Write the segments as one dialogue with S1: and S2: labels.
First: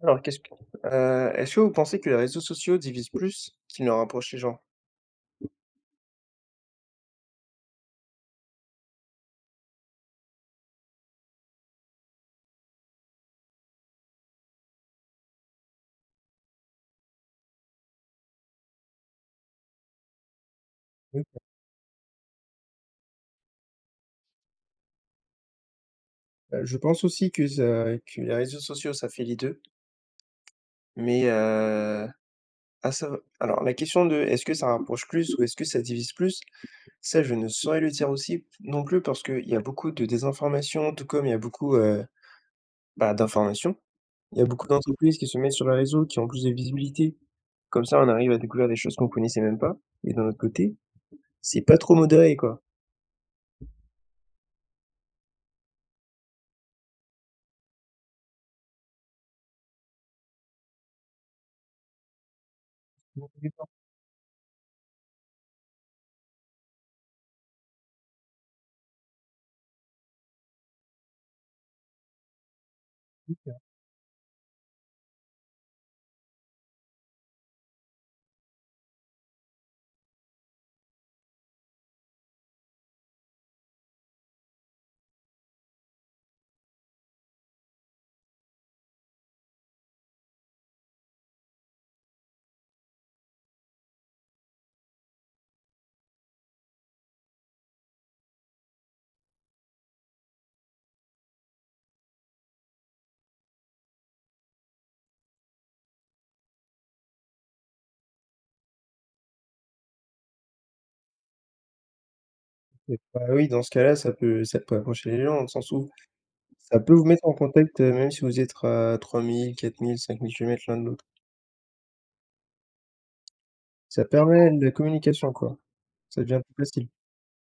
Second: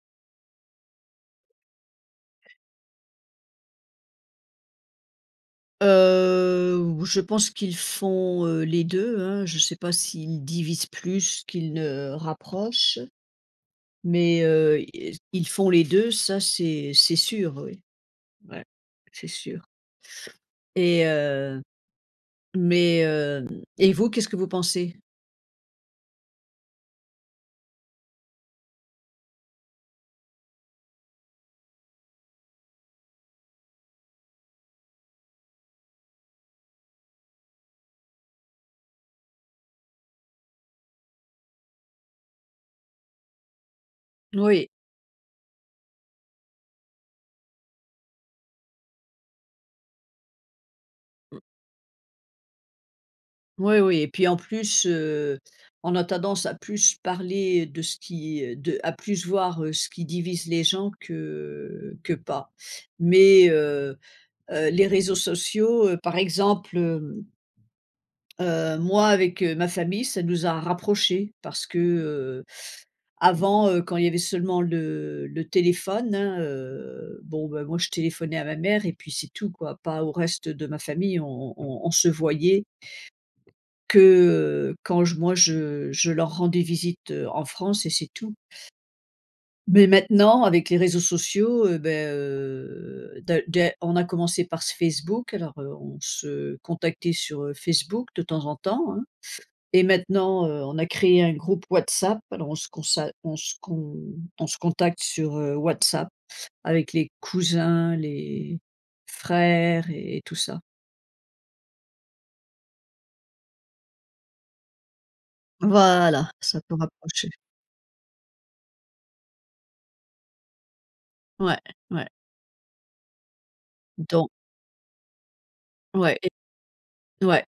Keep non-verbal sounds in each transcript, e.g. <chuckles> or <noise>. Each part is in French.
S1: Alors, qu'est-ce que heu, est-ce que vous pensez que les réseaux sociaux divisent plus qu'il ne rapprochent les gens?
S2: Heu, ou je pense qu'ils font, heu, les deux, hein. Je sais pas s'ils divisent plus qu'ils ne rapprochent, mais, heu, yes, ils font les deux, ça, c'est c'est sûr, oui, ouais, c'est sûr. Et
S1: D'accord.
S2: heu, mais, hem et vous, qu'est-ce que vous pensez?
S1: Heu, je pense aussi que ça que les réseaux sociaux, ça fait les deux. Mais, heu, ah, ça alors, la question de, est-ce que ça rapproche plus ou est-ce que ça divise plus, ça, je ne saurais le dire aussi non plus, parce qu'il y a beaucoup de désinformations, tout comme il y a beaucoup, heu, bah, d'informations. Il y a beaucoup
S2: Oui.
S1: d'entreprises qui se mettent sur les réseaux, qui ont plus de visibilité. Comme ça, on arrive à découvrir des choses qu'on connaissait même pas et d'un autre côté,
S2: M
S1: c'est pas trop modéré quoi.
S2: Oui, oui. Et puis, en plus, heu, on a tendance à plus parler, heu, de ce qui, heu, de à plus voir ce qui divise les gens que que pas.
S1: Ça ouvre
S2: Mais,
S1: les portes.
S2: heu, heu, les réseaux sociaux, par exemple, hem heu, moi avec, heu, ma famille, ça nous a rapprochés, parce que, heu,
S1: <unintelligible>
S2: avant, heu, quand il y avait seulement le le téléphone, hein, heu, bon, beh, moi, je téléphonais à ma mère et puis c'est tout, quoi. Pas au reste de ma famille. On on on se voyait que, heu, quand je moi, je je leur rendais visite, heu, en France et c'est tout. Mais, maintenant, avec les réseaux sociaux, heu, beh, heu, d'a d'a on a commencé par ce Facebook, alors, heu, on se contactait sur, heu, Facebook, de temps en temps, hein. Et maintenant, heu, on a créé un groupe WhatsApp. Alors, on se consa on se con on se contacte sur, heu, WhatsApp avec les cousins, les frères et et tout ça.
S1: Heu, bah oui, dans ce cas-là, ça peut ça peut approcher les gens sans sou
S2: Voilà, ça peut
S1: ça peut vous mettre
S2: rapprocher.
S1: en contact, heu, même si vous êtes à 3 000-4 000-5 000 kilomètres l'un de l'autre.
S2: Ouais, ouais.
S1: Ça
S2: Donc
S1: permet de la communication, quoi.
S2: Ouais
S1: Ça devient
S2: et
S1: plus facile.
S2: ouais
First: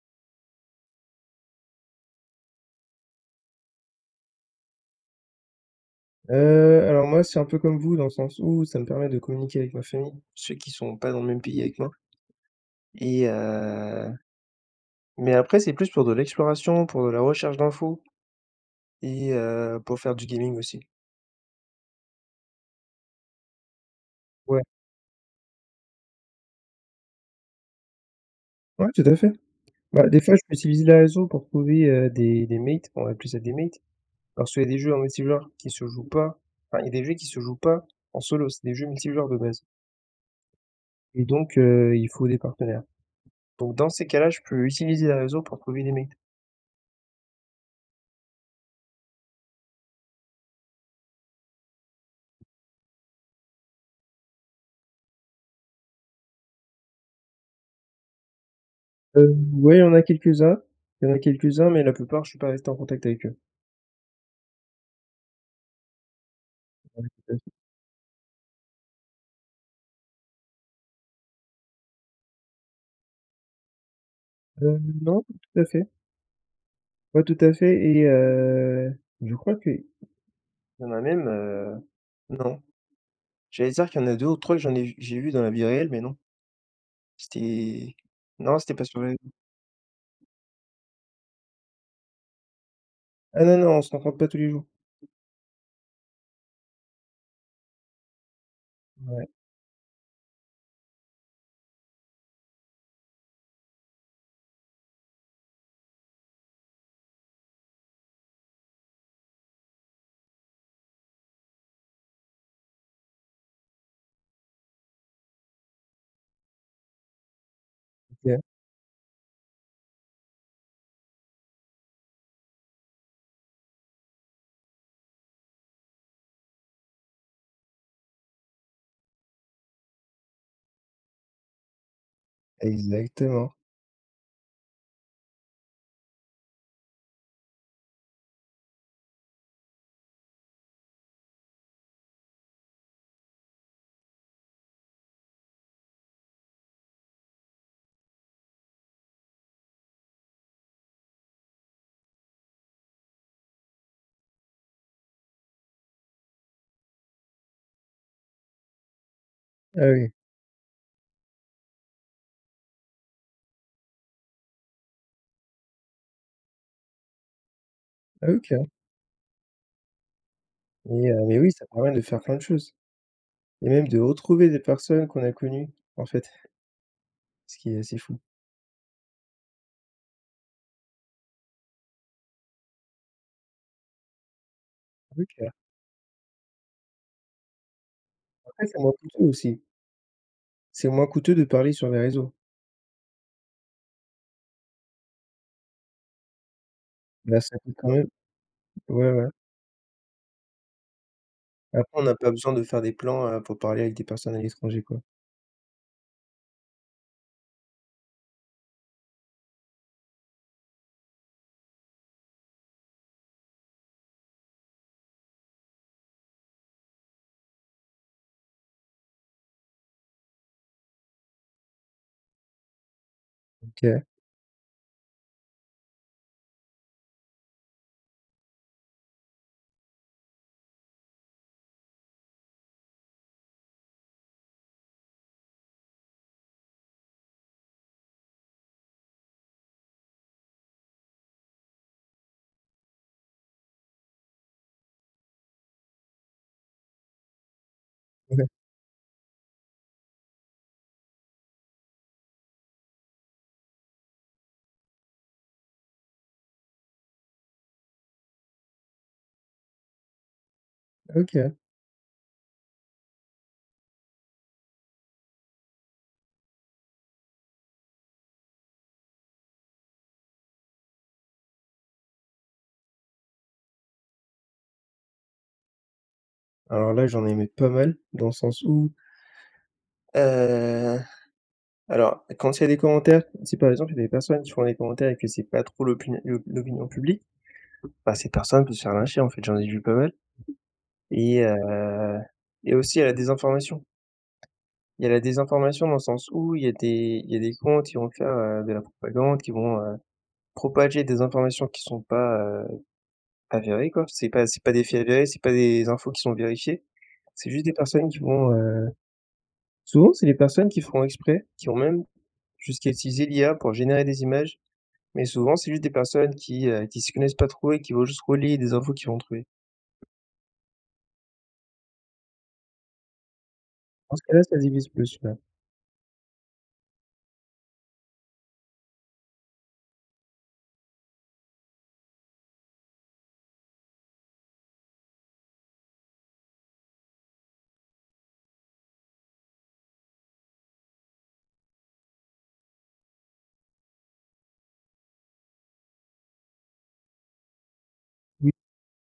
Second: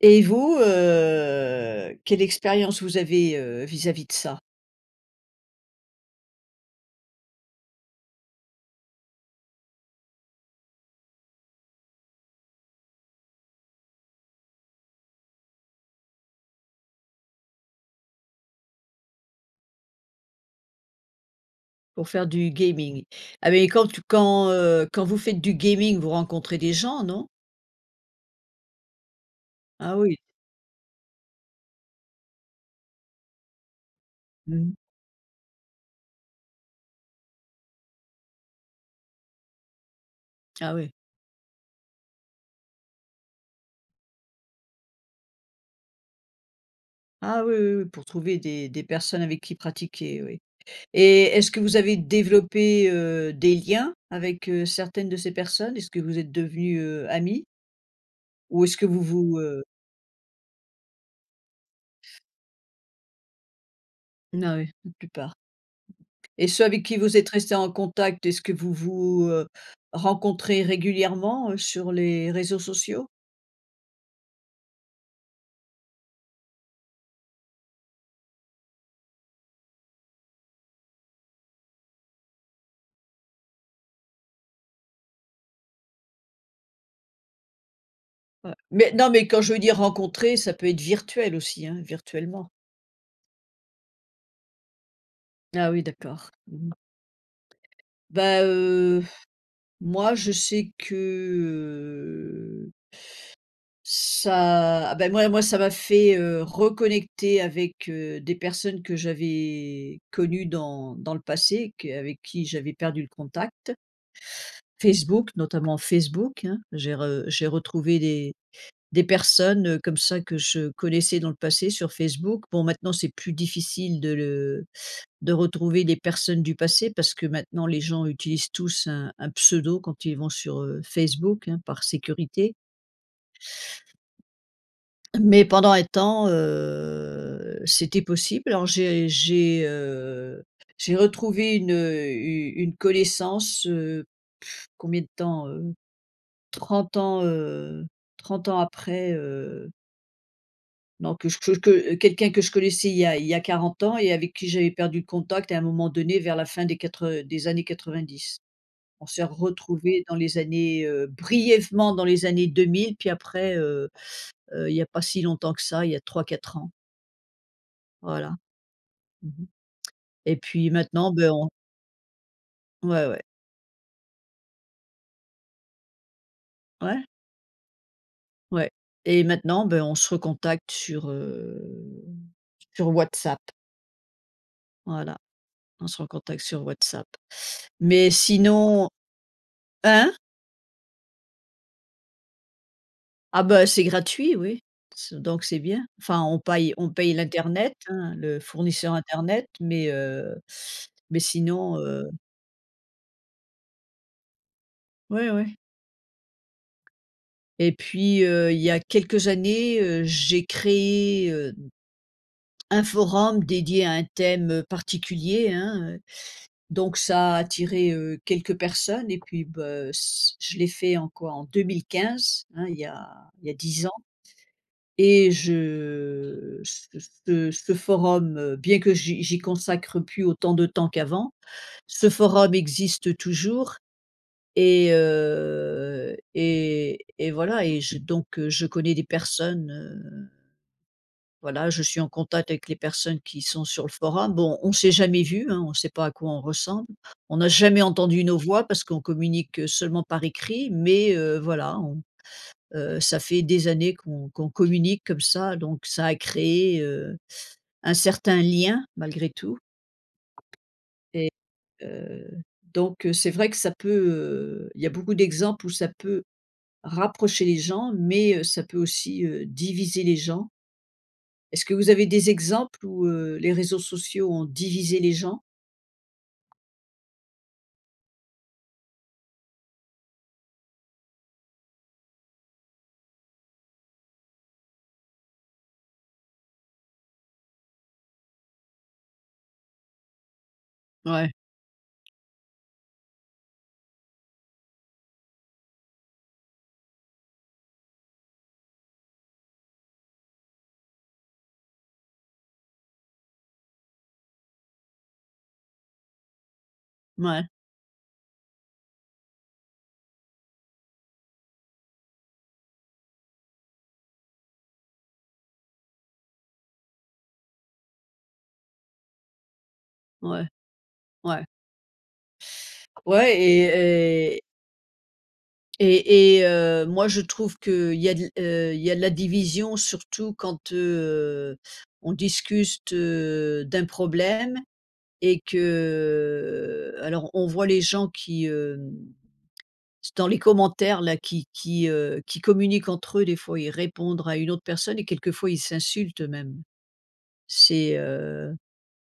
S2: et vous, heu, quelle expérience vous avez, heu, vis-à-vis de ça?
S1: Heu, alors moi, c'est un peu comme vous dans le sens où ça me permet de communiquer avec ma famille. Ceux qui sont pas dans le même pays avec moi et heu, mais après, c'est plus pour de l'exploration, pour de la recherche d'info et heu, pour faire du gaming aussi.
S2: Pour faire du gaming. Ah mais quand t quand,
S1: Ouais.
S2: heu, quand vous faites du gaming, vous rencontrez des gens, non?
S1: Ouais, tout à fait.
S2: Ah
S1: Bah,
S2: oui.
S1: des fois je peux utiliser les réseaux pour trouver, heu, des des mates, on va appeler ça des mates, parce qu'il y a
S2: Mmh.
S1: des jeux en multi-joueurs qui se jouent pas enfin, il y a des jeux qui se jouent pas en solo, c'est des jeux multi-joueurs de base
S2: Ah oui.
S1: et donc heu, il faut des partenaires, donc dans ces cas-là je peux utiliser les réseaux pour trouver des mates.
S2: Ah oui, oui, oui pour trouver des des personnes avec qui pratiquer, oui et est-ce que vous avez développé, heu, des liens avec, heu, certaines de ces personnes? Est-ce que vous êtes devenus, heu, amis ou est-ce que vous
S1: Heu,
S2: vous, heu
S1: ouais, il y en a quelques-uns. Il y en a quelques-uns mais la plupart, je suis pas resté en contact avec eux.
S2: N ah oui, la plupart et ceux avec qui
S1: Ouais,
S2: vous êtes
S1: tout à fait.
S2: resté en contact, est-ce que vous vous, heu, rencontrez régulièrement, heu, sur les réseaux sociaux?
S1: Heu, non, pas tout à fait pas tout à fait et heu, je crois qu'il y en a même, heu, non. J'allais dire qu'il y en a 2 ou 3 que j'en ai j'ai vu dans la vie réelle, mais non. C'était
S2: Ouais,
S1: non, c'était pas
S2: mais
S1: sur les
S2: non, mais
S1: réseeaux.
S2: quand je veux dire rencontrer, ça peut être virtuel aussi, hein, virtuellement.
S1: Ah non, non, on se rencontre pas tous les jours.
S2: Ah oui, d'accord. Mmh mh. Bah, heu, pff,
S1: Ouais.
S2: moi, je sais que, heu Ça ah, bah, moi, moi ça m'a fait, heu, reconnecter avec, heu, des personnes que j'avais connues dans dans le passé que avec qui j'avais perdu le contact. Facebook, notamment. Facebook, hein. J'ai re j'ai retrouvé des
S1: OK.
S2: des personnes, heu, comme ça que je connaissais dans le passé sur Facebook. Bon, maintenant, c'est plus difficile de le de retrouver des personnes du passé parce que maintenant les gens utilisent tous un un pseudo quand ils vont sur, heu, Facebook, hein, par sécurité
S1: Exactement.
S2: mais pendant un temps, heu, c'était possible, alors j'ai j'ai, heu, j'ai retrouvé une, heu, u une connaissance, heu, <lip trill> combien de temps, heu? 30 ans, heu, 30 ans après, heu Donc que chech que quelqu'un que je connaissais il y a il y a 40 ans et avec qui j'avais perdu le contact et à un moment donné vers la fin des quatre heu, des années 90. On s'est
S1: Ah
S2: retrouvé
S1: oui.
S2: dans les années, heu, brièvement dans les années 2000, puis après, heu heu, il y a pas si longtemps que ça, il y a 3-4 ans.
S1: Ah,
S2: Voilà.
S1: OK.
S2: Mmh mh. Et puis
S1: Mais
S2: maintenant,
S1: heu,
S2: ben,
S1: mais
S2: on
S1: oui, ça permet de faire plein de choses.
S2: Ouais ouais.
S1: Et même de retrouver des personnes qu'on a connues, en fait
S2: Ouais.
S1: ce qui est assez fou.
S2: Ouais, et maintenant, ben on se recontacte sur, heu, sur WhatsApp. Voilà,
S1: OK.
S2: on se recontacte sur Whatsapp mais
S1: Après, c'est
S2: sinon
S1: moins coûteux aussi.
S2: hein?
S1: C'est moins coûteux de parler sur les réseaux.
S2: Ah beh, c'est gratuit oui, c' donc c'est bien, enfin on paille on paye
S1: Mais ça
S2: l'Internet,
S1: coûte quand même
S2: hein, le fournisseur
S1: ouais ouais.
S2: Internet, mais heu, mais sinon
S1: Après, on
S2: heu
S1: n'a pas besoin de faire des plans, heu, pour parler avec des personnes à l'étranger quoi.
S2: Ouais ouais. Et puis heu, il y a quelques années, heu, j'ai créé, heu, un forum dédié à un thème particulier, hein, heu, donc ça a attiré, heu, quelques personnes et puis bah, heu, c' je l'ai fait en quoi en 2015 hein, il y a il y a 10 ans
S1: OK.
S2: et je ce ce ce forum, bien que j'y j'y consacre plus autant de temps qu'avant, ce forum existe toujours et heu et et voilà et je donc je connais des personnes, heu, voilà. Je suis en contact avec les personnes qui sont sur le forum bon, on s'est jamais vu, hein, on sait pas à quoi on ressemble, on n'a jamais entendu nos
S1: Ouais.
S2: voix parce qu'on communique seulement par écrit, mais heu, voilà on heu, ça fait des années qu'on qu'on communique comme ça donc ça a créé, heu, un certain lien malgré tout. Et
S1: OK.
S2: heu, donc c'est vrai que ça peut, heu il y a beaucoup d'exemples où ça peut rapprocher les gens mais heu, ça peut aussi, heu, diviser les gens. Est-ce que vous avez des exemples où heu, les réseaux sociaux ont divisé les gens?
S1: Alors là, j'en ai aimé pas mal dans le sens où heu, alors, quand il y a des commentaires, si par exemple il y a des personnes qui font des commentaires et que c'est pas trop l'opi l'o l'opinion publique, bah ces personnes peuvent se faire lyncher en fait, j'en ai vu pas mal.
S2: Ouais.
S1: Et heu et aussi à la désinformation. Il y a la désinformation dans le sens où il y a des il y a des comptes qui vont faire de la propagande qui vont, heu, propager des informations qui sont pas, heu, avérées quoi. C'est pas c'est pas des faits réels, c'est pas des infos qui sont vérifiées.
S2: Mouais.
S1: C'est juste des personnes qui vont, heu souvent, c'est les personnes qui font exprès, qui vont même jusqu'à utiliser l'IA pour générer des images, mais souvent, c'est juste des personnes qui, heu, qui s'y connaissent pas trop et qui vont juste relayer des infos qu'ils vont trouver.
S2: Ouais, ouais. Ouais
S1: Dans ce
S2: et et
S1: cas-là, ça divise plus, même.
S2: Et et, heu, moi je trouve que il y a de la heu, il y a de la division surtout quand, heu, on discute, heu, d'un problème et que alors on voit les gens qui, hem c'est dans les commentaires là, qui qui, heu, qui communiquent entre eux des fois ils répondre à une autre personne et quelquefois ils s'insultent, heu, même. C'est,
S1: Mmh.
S2: heu,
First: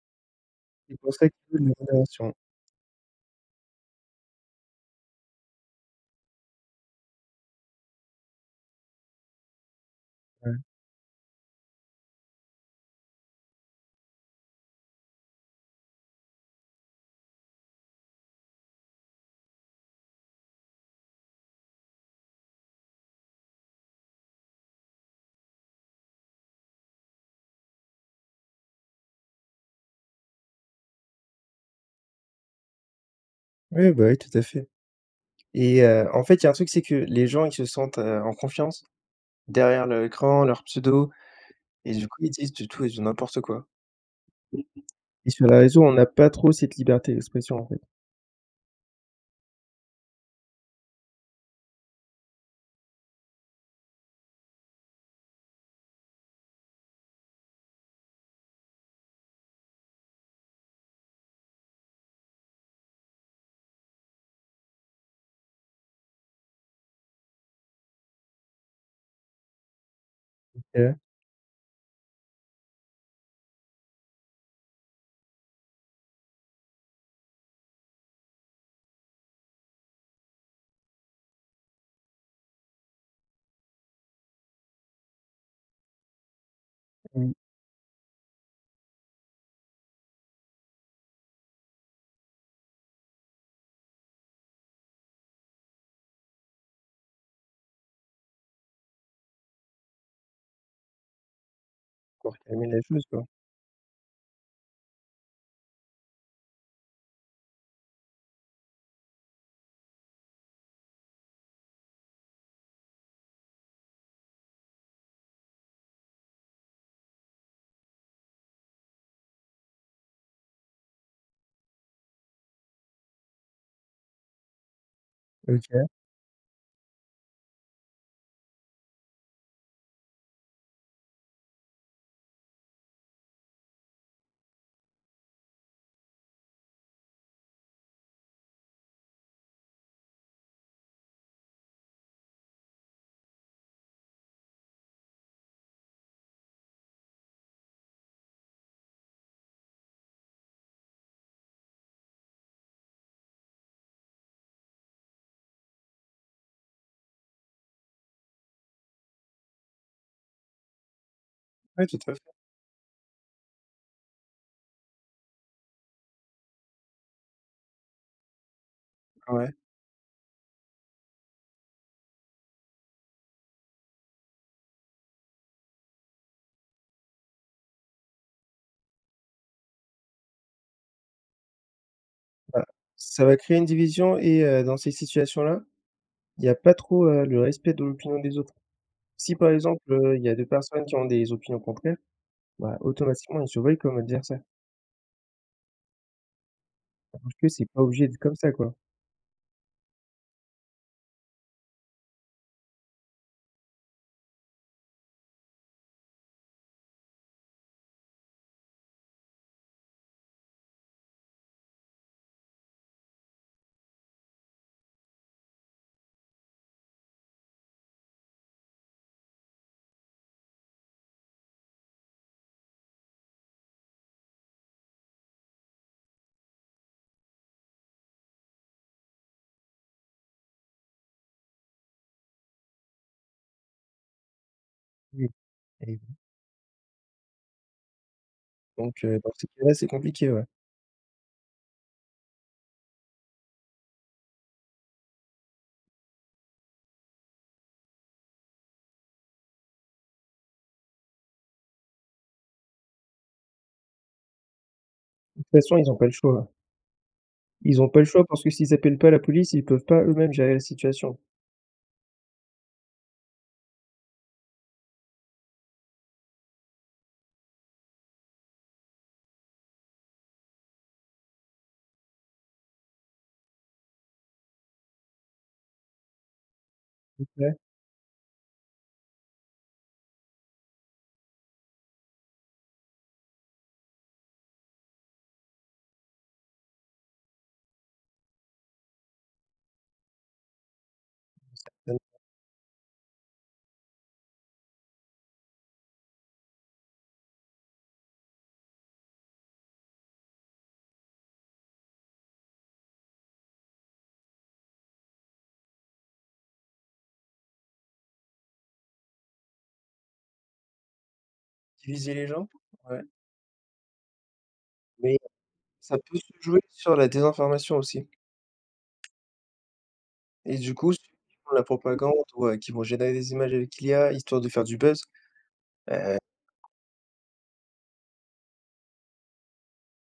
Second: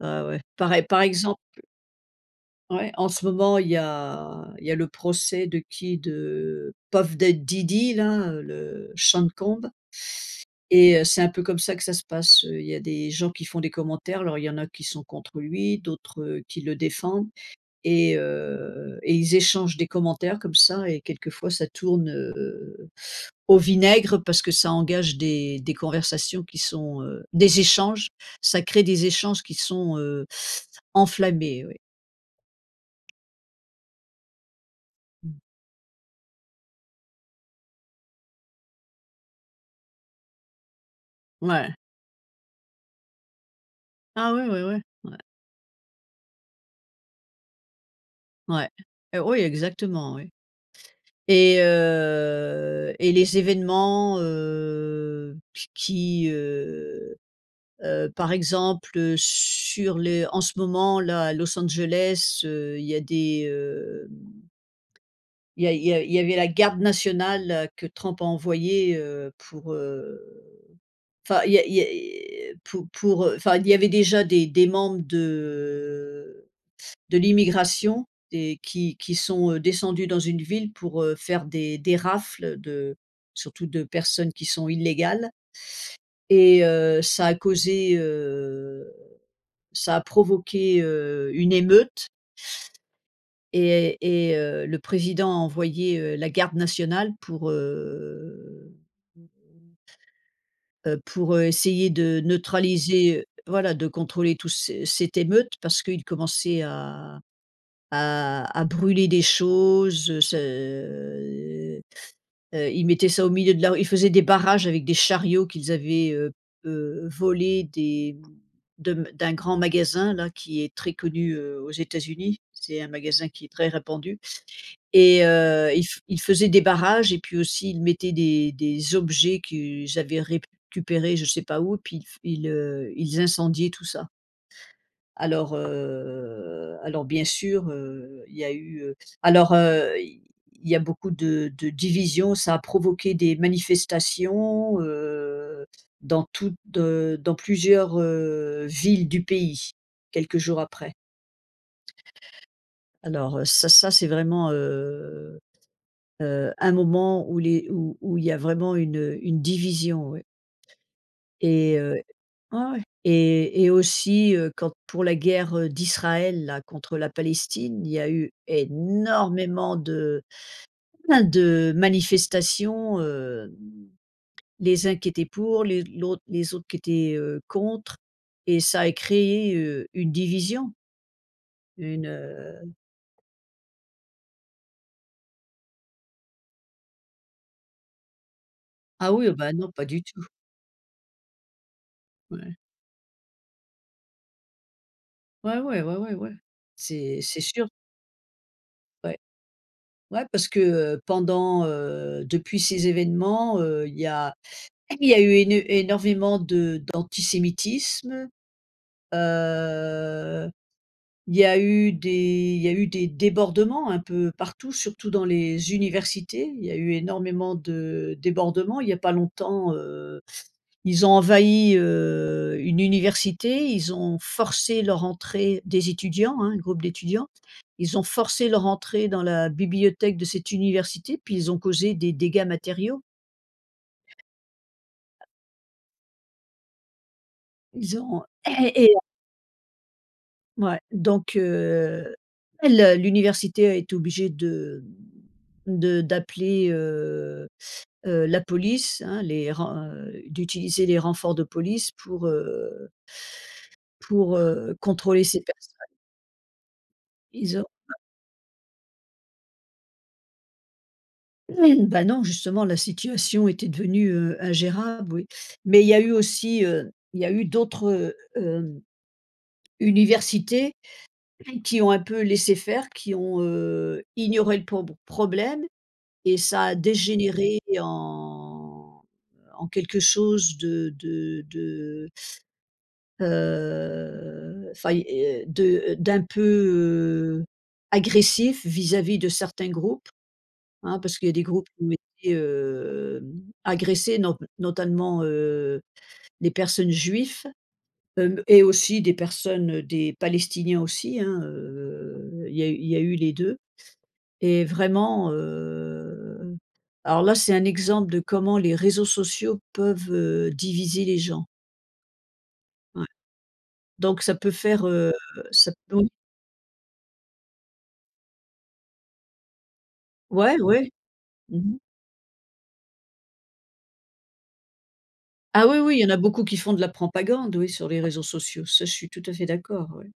S2: ah ouais par ex
S1: C'est
S2: par
S1: pour ça qu'il
S2: exemple.
S1: <unintelligible> modération.
S2: Ouais en ce moment il y a il y a le procès de qui de Puff Da Diddy là, heu, le Sean Combs
S1: Ouais.
S2: et heu c'est un peu comme ça que ça se passe, il y a des gens qui font des commentaires alors il y en a qui sont contre lui, d'autres qui le défendent et heu et ils échangent des commentaires comme ça et quelquefois ça tourne, heu, au vinaigre parce que ça engage des des conversations qui sont, heu, des échanges, ça crée des échanges qui sont, heu enflammés oui.
S1: Oui, bah oui, tout à fait, et heu, en fait, il y a un truc, c'est que les gens, ils se sentent, heu, en confiance, derrière leur écran, leur pseudo
S2: Ouais.
S1: et du coup, ils disent du tout et du n'importe quoi.
S2: Ah, ouais, ouais, ouais. Ouais.
S1: Et sur les réseaux, on n'a pas trop cette liberté d'expression, en fait.
S2: Ouais, eh, oui, exactement, oui, et heu, et les événements, heu, qu qui, heu heu, par exemple, heu, sur les en ce moment-là, à Los Angeles, heu, il y a des, heu, il y a il y a il y avait la garde nationale que Trump a envoyé, heu, pour, heu,
S1: OK.
S2: enfin il y a il y a pour pour, heu, enfin, il y avait déjà des des membres de de l'immigration et qui qui sont descendus, heu, dans une ville, pour, heu, faire des des rafles de surtout de personnes qui sont illégales. Et heu, ça
S1: Mmh.
S2: a causé, heu, ça a provoqué, heu, une émeute et et heu, le président a envoyé, heu, la garde nationale pour, heu <unintelligible> heu, pour, heu, essayer de
S1: Pour calmer les choses,
S2: neutraliser
S1: quoi.
S2: heu, voilà, de contrôler tous ces cette émeute parce qu'ils commençaient à à à brûler des choses ce, heu heu heu, ils mettaient ça, au milieu de la rue, ils faisaient des barrages avec des chariots qu'ils avaient, heu heu, volé, des de m d'un grand magasin là, qui est très connu, heu, aux États-Unis. C'est un magasin qui est très répandu et heu, ils
S1: OK.
S2: f ils faisaient des barrages et puis aussi, ils mettaient des des objets qu'ils avaient récupéré je sais pas où puis ils f ils, heu, ils incendiaient tout ça. Alors, heu, alors, bien sûr, heu, il y a eu, heu, alors, heu, il il y a beaucoup de de division. Ça a provoqué des manifestations, heu, dans toutes, heu, dans plusieurs, heu, villes du pays, quelques jours après. Alors, ça ça, c'est vraiment, heu, heu, un moment où les où où il y a vraiment une, heu, une division ouais. Et
S1: Oui,
S2: heu,
S1: tout à fait.
S2: ouais, ouais, et et aussi, heu, quand, pour la guerre d'Israël là contre la Palestine, il y a eu
S1: Ouais.
S2: énormément de pas mal de manifestations, heu, les uns qui étaient pour, les l'autre les autres, qui étaient, heu, contre et ça a créé, heu, une division. Une,
S1: Bah,
S2: heu
S1: ça va créer une division et heu, dans ces situations-là, il y a pas trop, heu, le respect de l'opinion des autres.
S2: Ah, oui, oh
S1: Si, par
S2: ben, non,
S1: exemple,
S2: pas du
S1: heu, il
S2: tout.
S1: y a 2 personnes qui ont des opinions contraires,
S2: Ouais.
S1: bah, automatiquement, ils se voient comme adversaires.
S2: Ouais, ouais. Ouais, ouais. Ouais.
S1: En
S2: C'est
S1: tout
S2: c'est
S1: cas, c'est
S2: sûr.
S1: pas obligé d'être comme ça quoi?
S2: Ouais. Ouais, parce que heu, pendant, heu, depuis ces évènements, heu, il y a il y a eu éne énorvément de d'antisémitisme, heu, il y a eu des il y a eu des débordements un peu partout, surtout dans les universités. Il y a eu énormément de débordements. Il y a pas longtemps, heu, ils ont envahi, heu, une université. Ils ont forcé leur entrée des étudiants, hein, un groupe d'étudiants. Ils ont forcé leur entrée dans la bibliothèque de cette université puis ils ont causé des dégâts matériaux.
S1: Oui. Elle est venue.
S2: Ils ont, heu <clears throat> et heu
S1: Donc heu, dans ces cas-là, c'est compliqué, ouais.
S2: Mouais, donc heu Elle l'université est obligée de, mmh, de d'appeler, heu heu, la police, hein, les ren heu, d'utiliser les renforts de police pour heu pour heu, contrôler
S1: De
S2: ces
S1: toute
S2: personnes.
S1: façon, ils ont pas le choix.
S2: Ils ont
S1: Ils ont pas eu le choix parce que s'ils appellent pas la police, ils peuvent pas eux-mêmes gérer la situation.
S2: <clears throat> Bah non, justement, la situation était devenue heu, ingérable, oui. Mais il y a eu aussi, heu, il y a eu d'autres, heu, hem, universités qui ont un peu laissé faire, qui ont, heu, ignoré le prob problème et ça a
S1: OK.
S2: dégénéré en, en quelque chose de de de heu, enfin il y a de d'un peu, heu, agressif vis-à-vis de certains groupes, hein, parce qu'il y a des
S1: Qui
S2: groupes qui ont
S1: s'appelle.
S2: été, heu, agressés not notamment, heu, des personnes juifs hem et aussi des personnes, heu, des palestiniens aussi hein, heu, il y a eu il y a eu les deux et vraiment heu, alors là c'est un exemple de comment les réseaux sociaux peuvent, heu, diviser les gens.
S1: Diviser les gens, ouais.
S2: Ouais. Donc ça peut faire, heu,
S1: Oui,
S2: ça peut
S1: ça peut se jouer sur la désinformation aussi.
S2: Ouais,
S1: Et du
S2: ouais.
S1: coup, ceux qui font
S2: Mmh
S1: la
S2: mh.
S1: propagande ou, heu, qui vont générer des images avec l'IA, histoire de faire du buzz.
S2: Ah oui oui, il y en
S1: Heu
S2: a beaucoup qui font de la propagande. Oui sur les réseaux sociaux, ça je suis tout à fait d'accord, ouais.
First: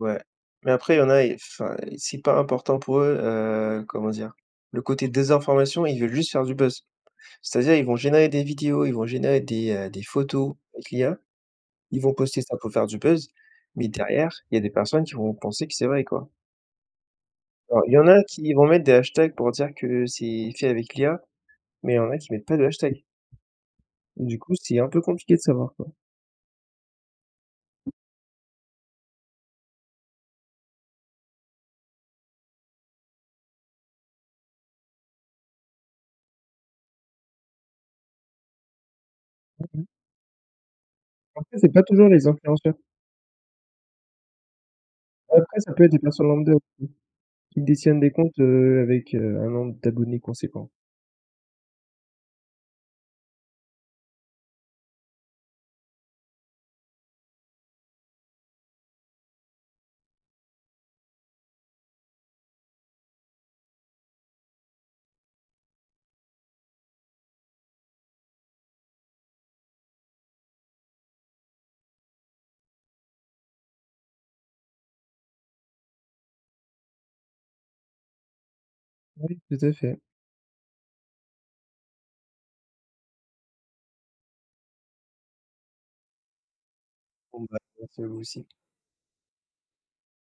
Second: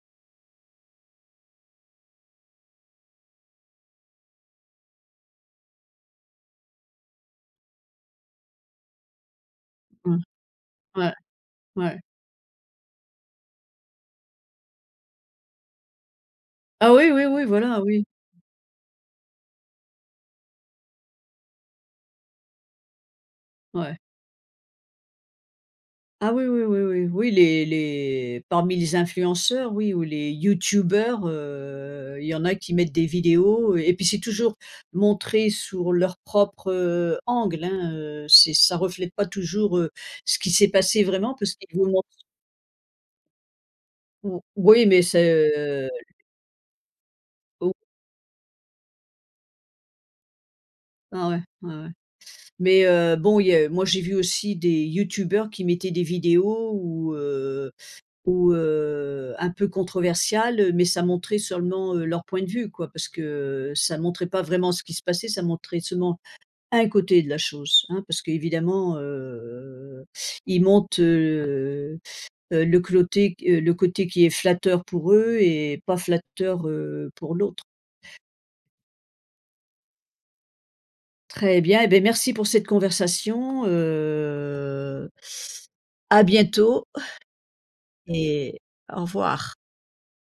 S1: Ouais mais après il y en a ils enfin, c'est pas important pour eux, heu, comment dire? Le côté désinformation, ils veulent juste faire du buzz. C'est-à-dire, ils vont générer des vidéos, ils vont générer des, heu, des
S2: Mmh.
S1: photos avec
S2: Ouais.
S1: l'IA.
S2: Ouais.
S1: Ils vont poster ça pour faire du buzz mais derrière, il y a des personnes qui vont penser que c'est vrai quoi.
S2: Ah oui, oui, oui. Voilà,
S1: Alors il y
S2: oui.
S1: en a qui vont mettre des hashtags pour dire que c'est fait avec l'IA mais il y en a qui mettent pas de hashtag.
S2: Ouais.
S1: Du coup, c'est un peu compliqué de savoir quoi.
S2: Ah oui, oui, oui, oui. Oui les les parmi les influenceurs oui, ou les youtubeurs, heu, il y en a qui mettent des vidéos et puis c'est toujours montré sur leur propre, heu, angle, hein. Heu, c'est ça reflète pas toujours,
S1: Mmh mh.
S2: heu, ce qui s'est passé vraiment.
S1: En
S2: Parce
S1: fait,
S2: qu'ils
S1: c'est pas
S2: vous
S1: toujours
S2: montrent
S1: les influenceurs.
S2: Mmh. Oui, mais c'est,
S1: Après ça
S2: heu,
S1: peut être
S2: l
S1: des personnes lambda aussi. Qui
S2: Au
S1: détiennent des comptes, heu, avec, heu, un nombre d'abonnés conséquent.
S2: Ah ouais? Ouais, ouais mais heu, bon il y a moi j'ai vu aussi des youtubeurs qui mettaient des vidéos où, heu où, heu un peu controversiales, heu, mais ça montrait seulement, heu, leur point de vue quoi. Parce que ça montrait pas vraiment ce qui se passait, ça montrait seulement 1 côté de la chose, hein. Parce que évidemment, heu, ils montent, heu heu, le côté, heu, le côté qui est flatteur pour eux et pas flatteur, heu, pour l'autre.
S1: Oui, tout à fait.
S2: Très bien, eh beh, merci pour cette conversation. Heu, à bientôt
S1: Bon bah,
S2: <chuckles>
S1: merci à vous aussi.
S2: et au revoir.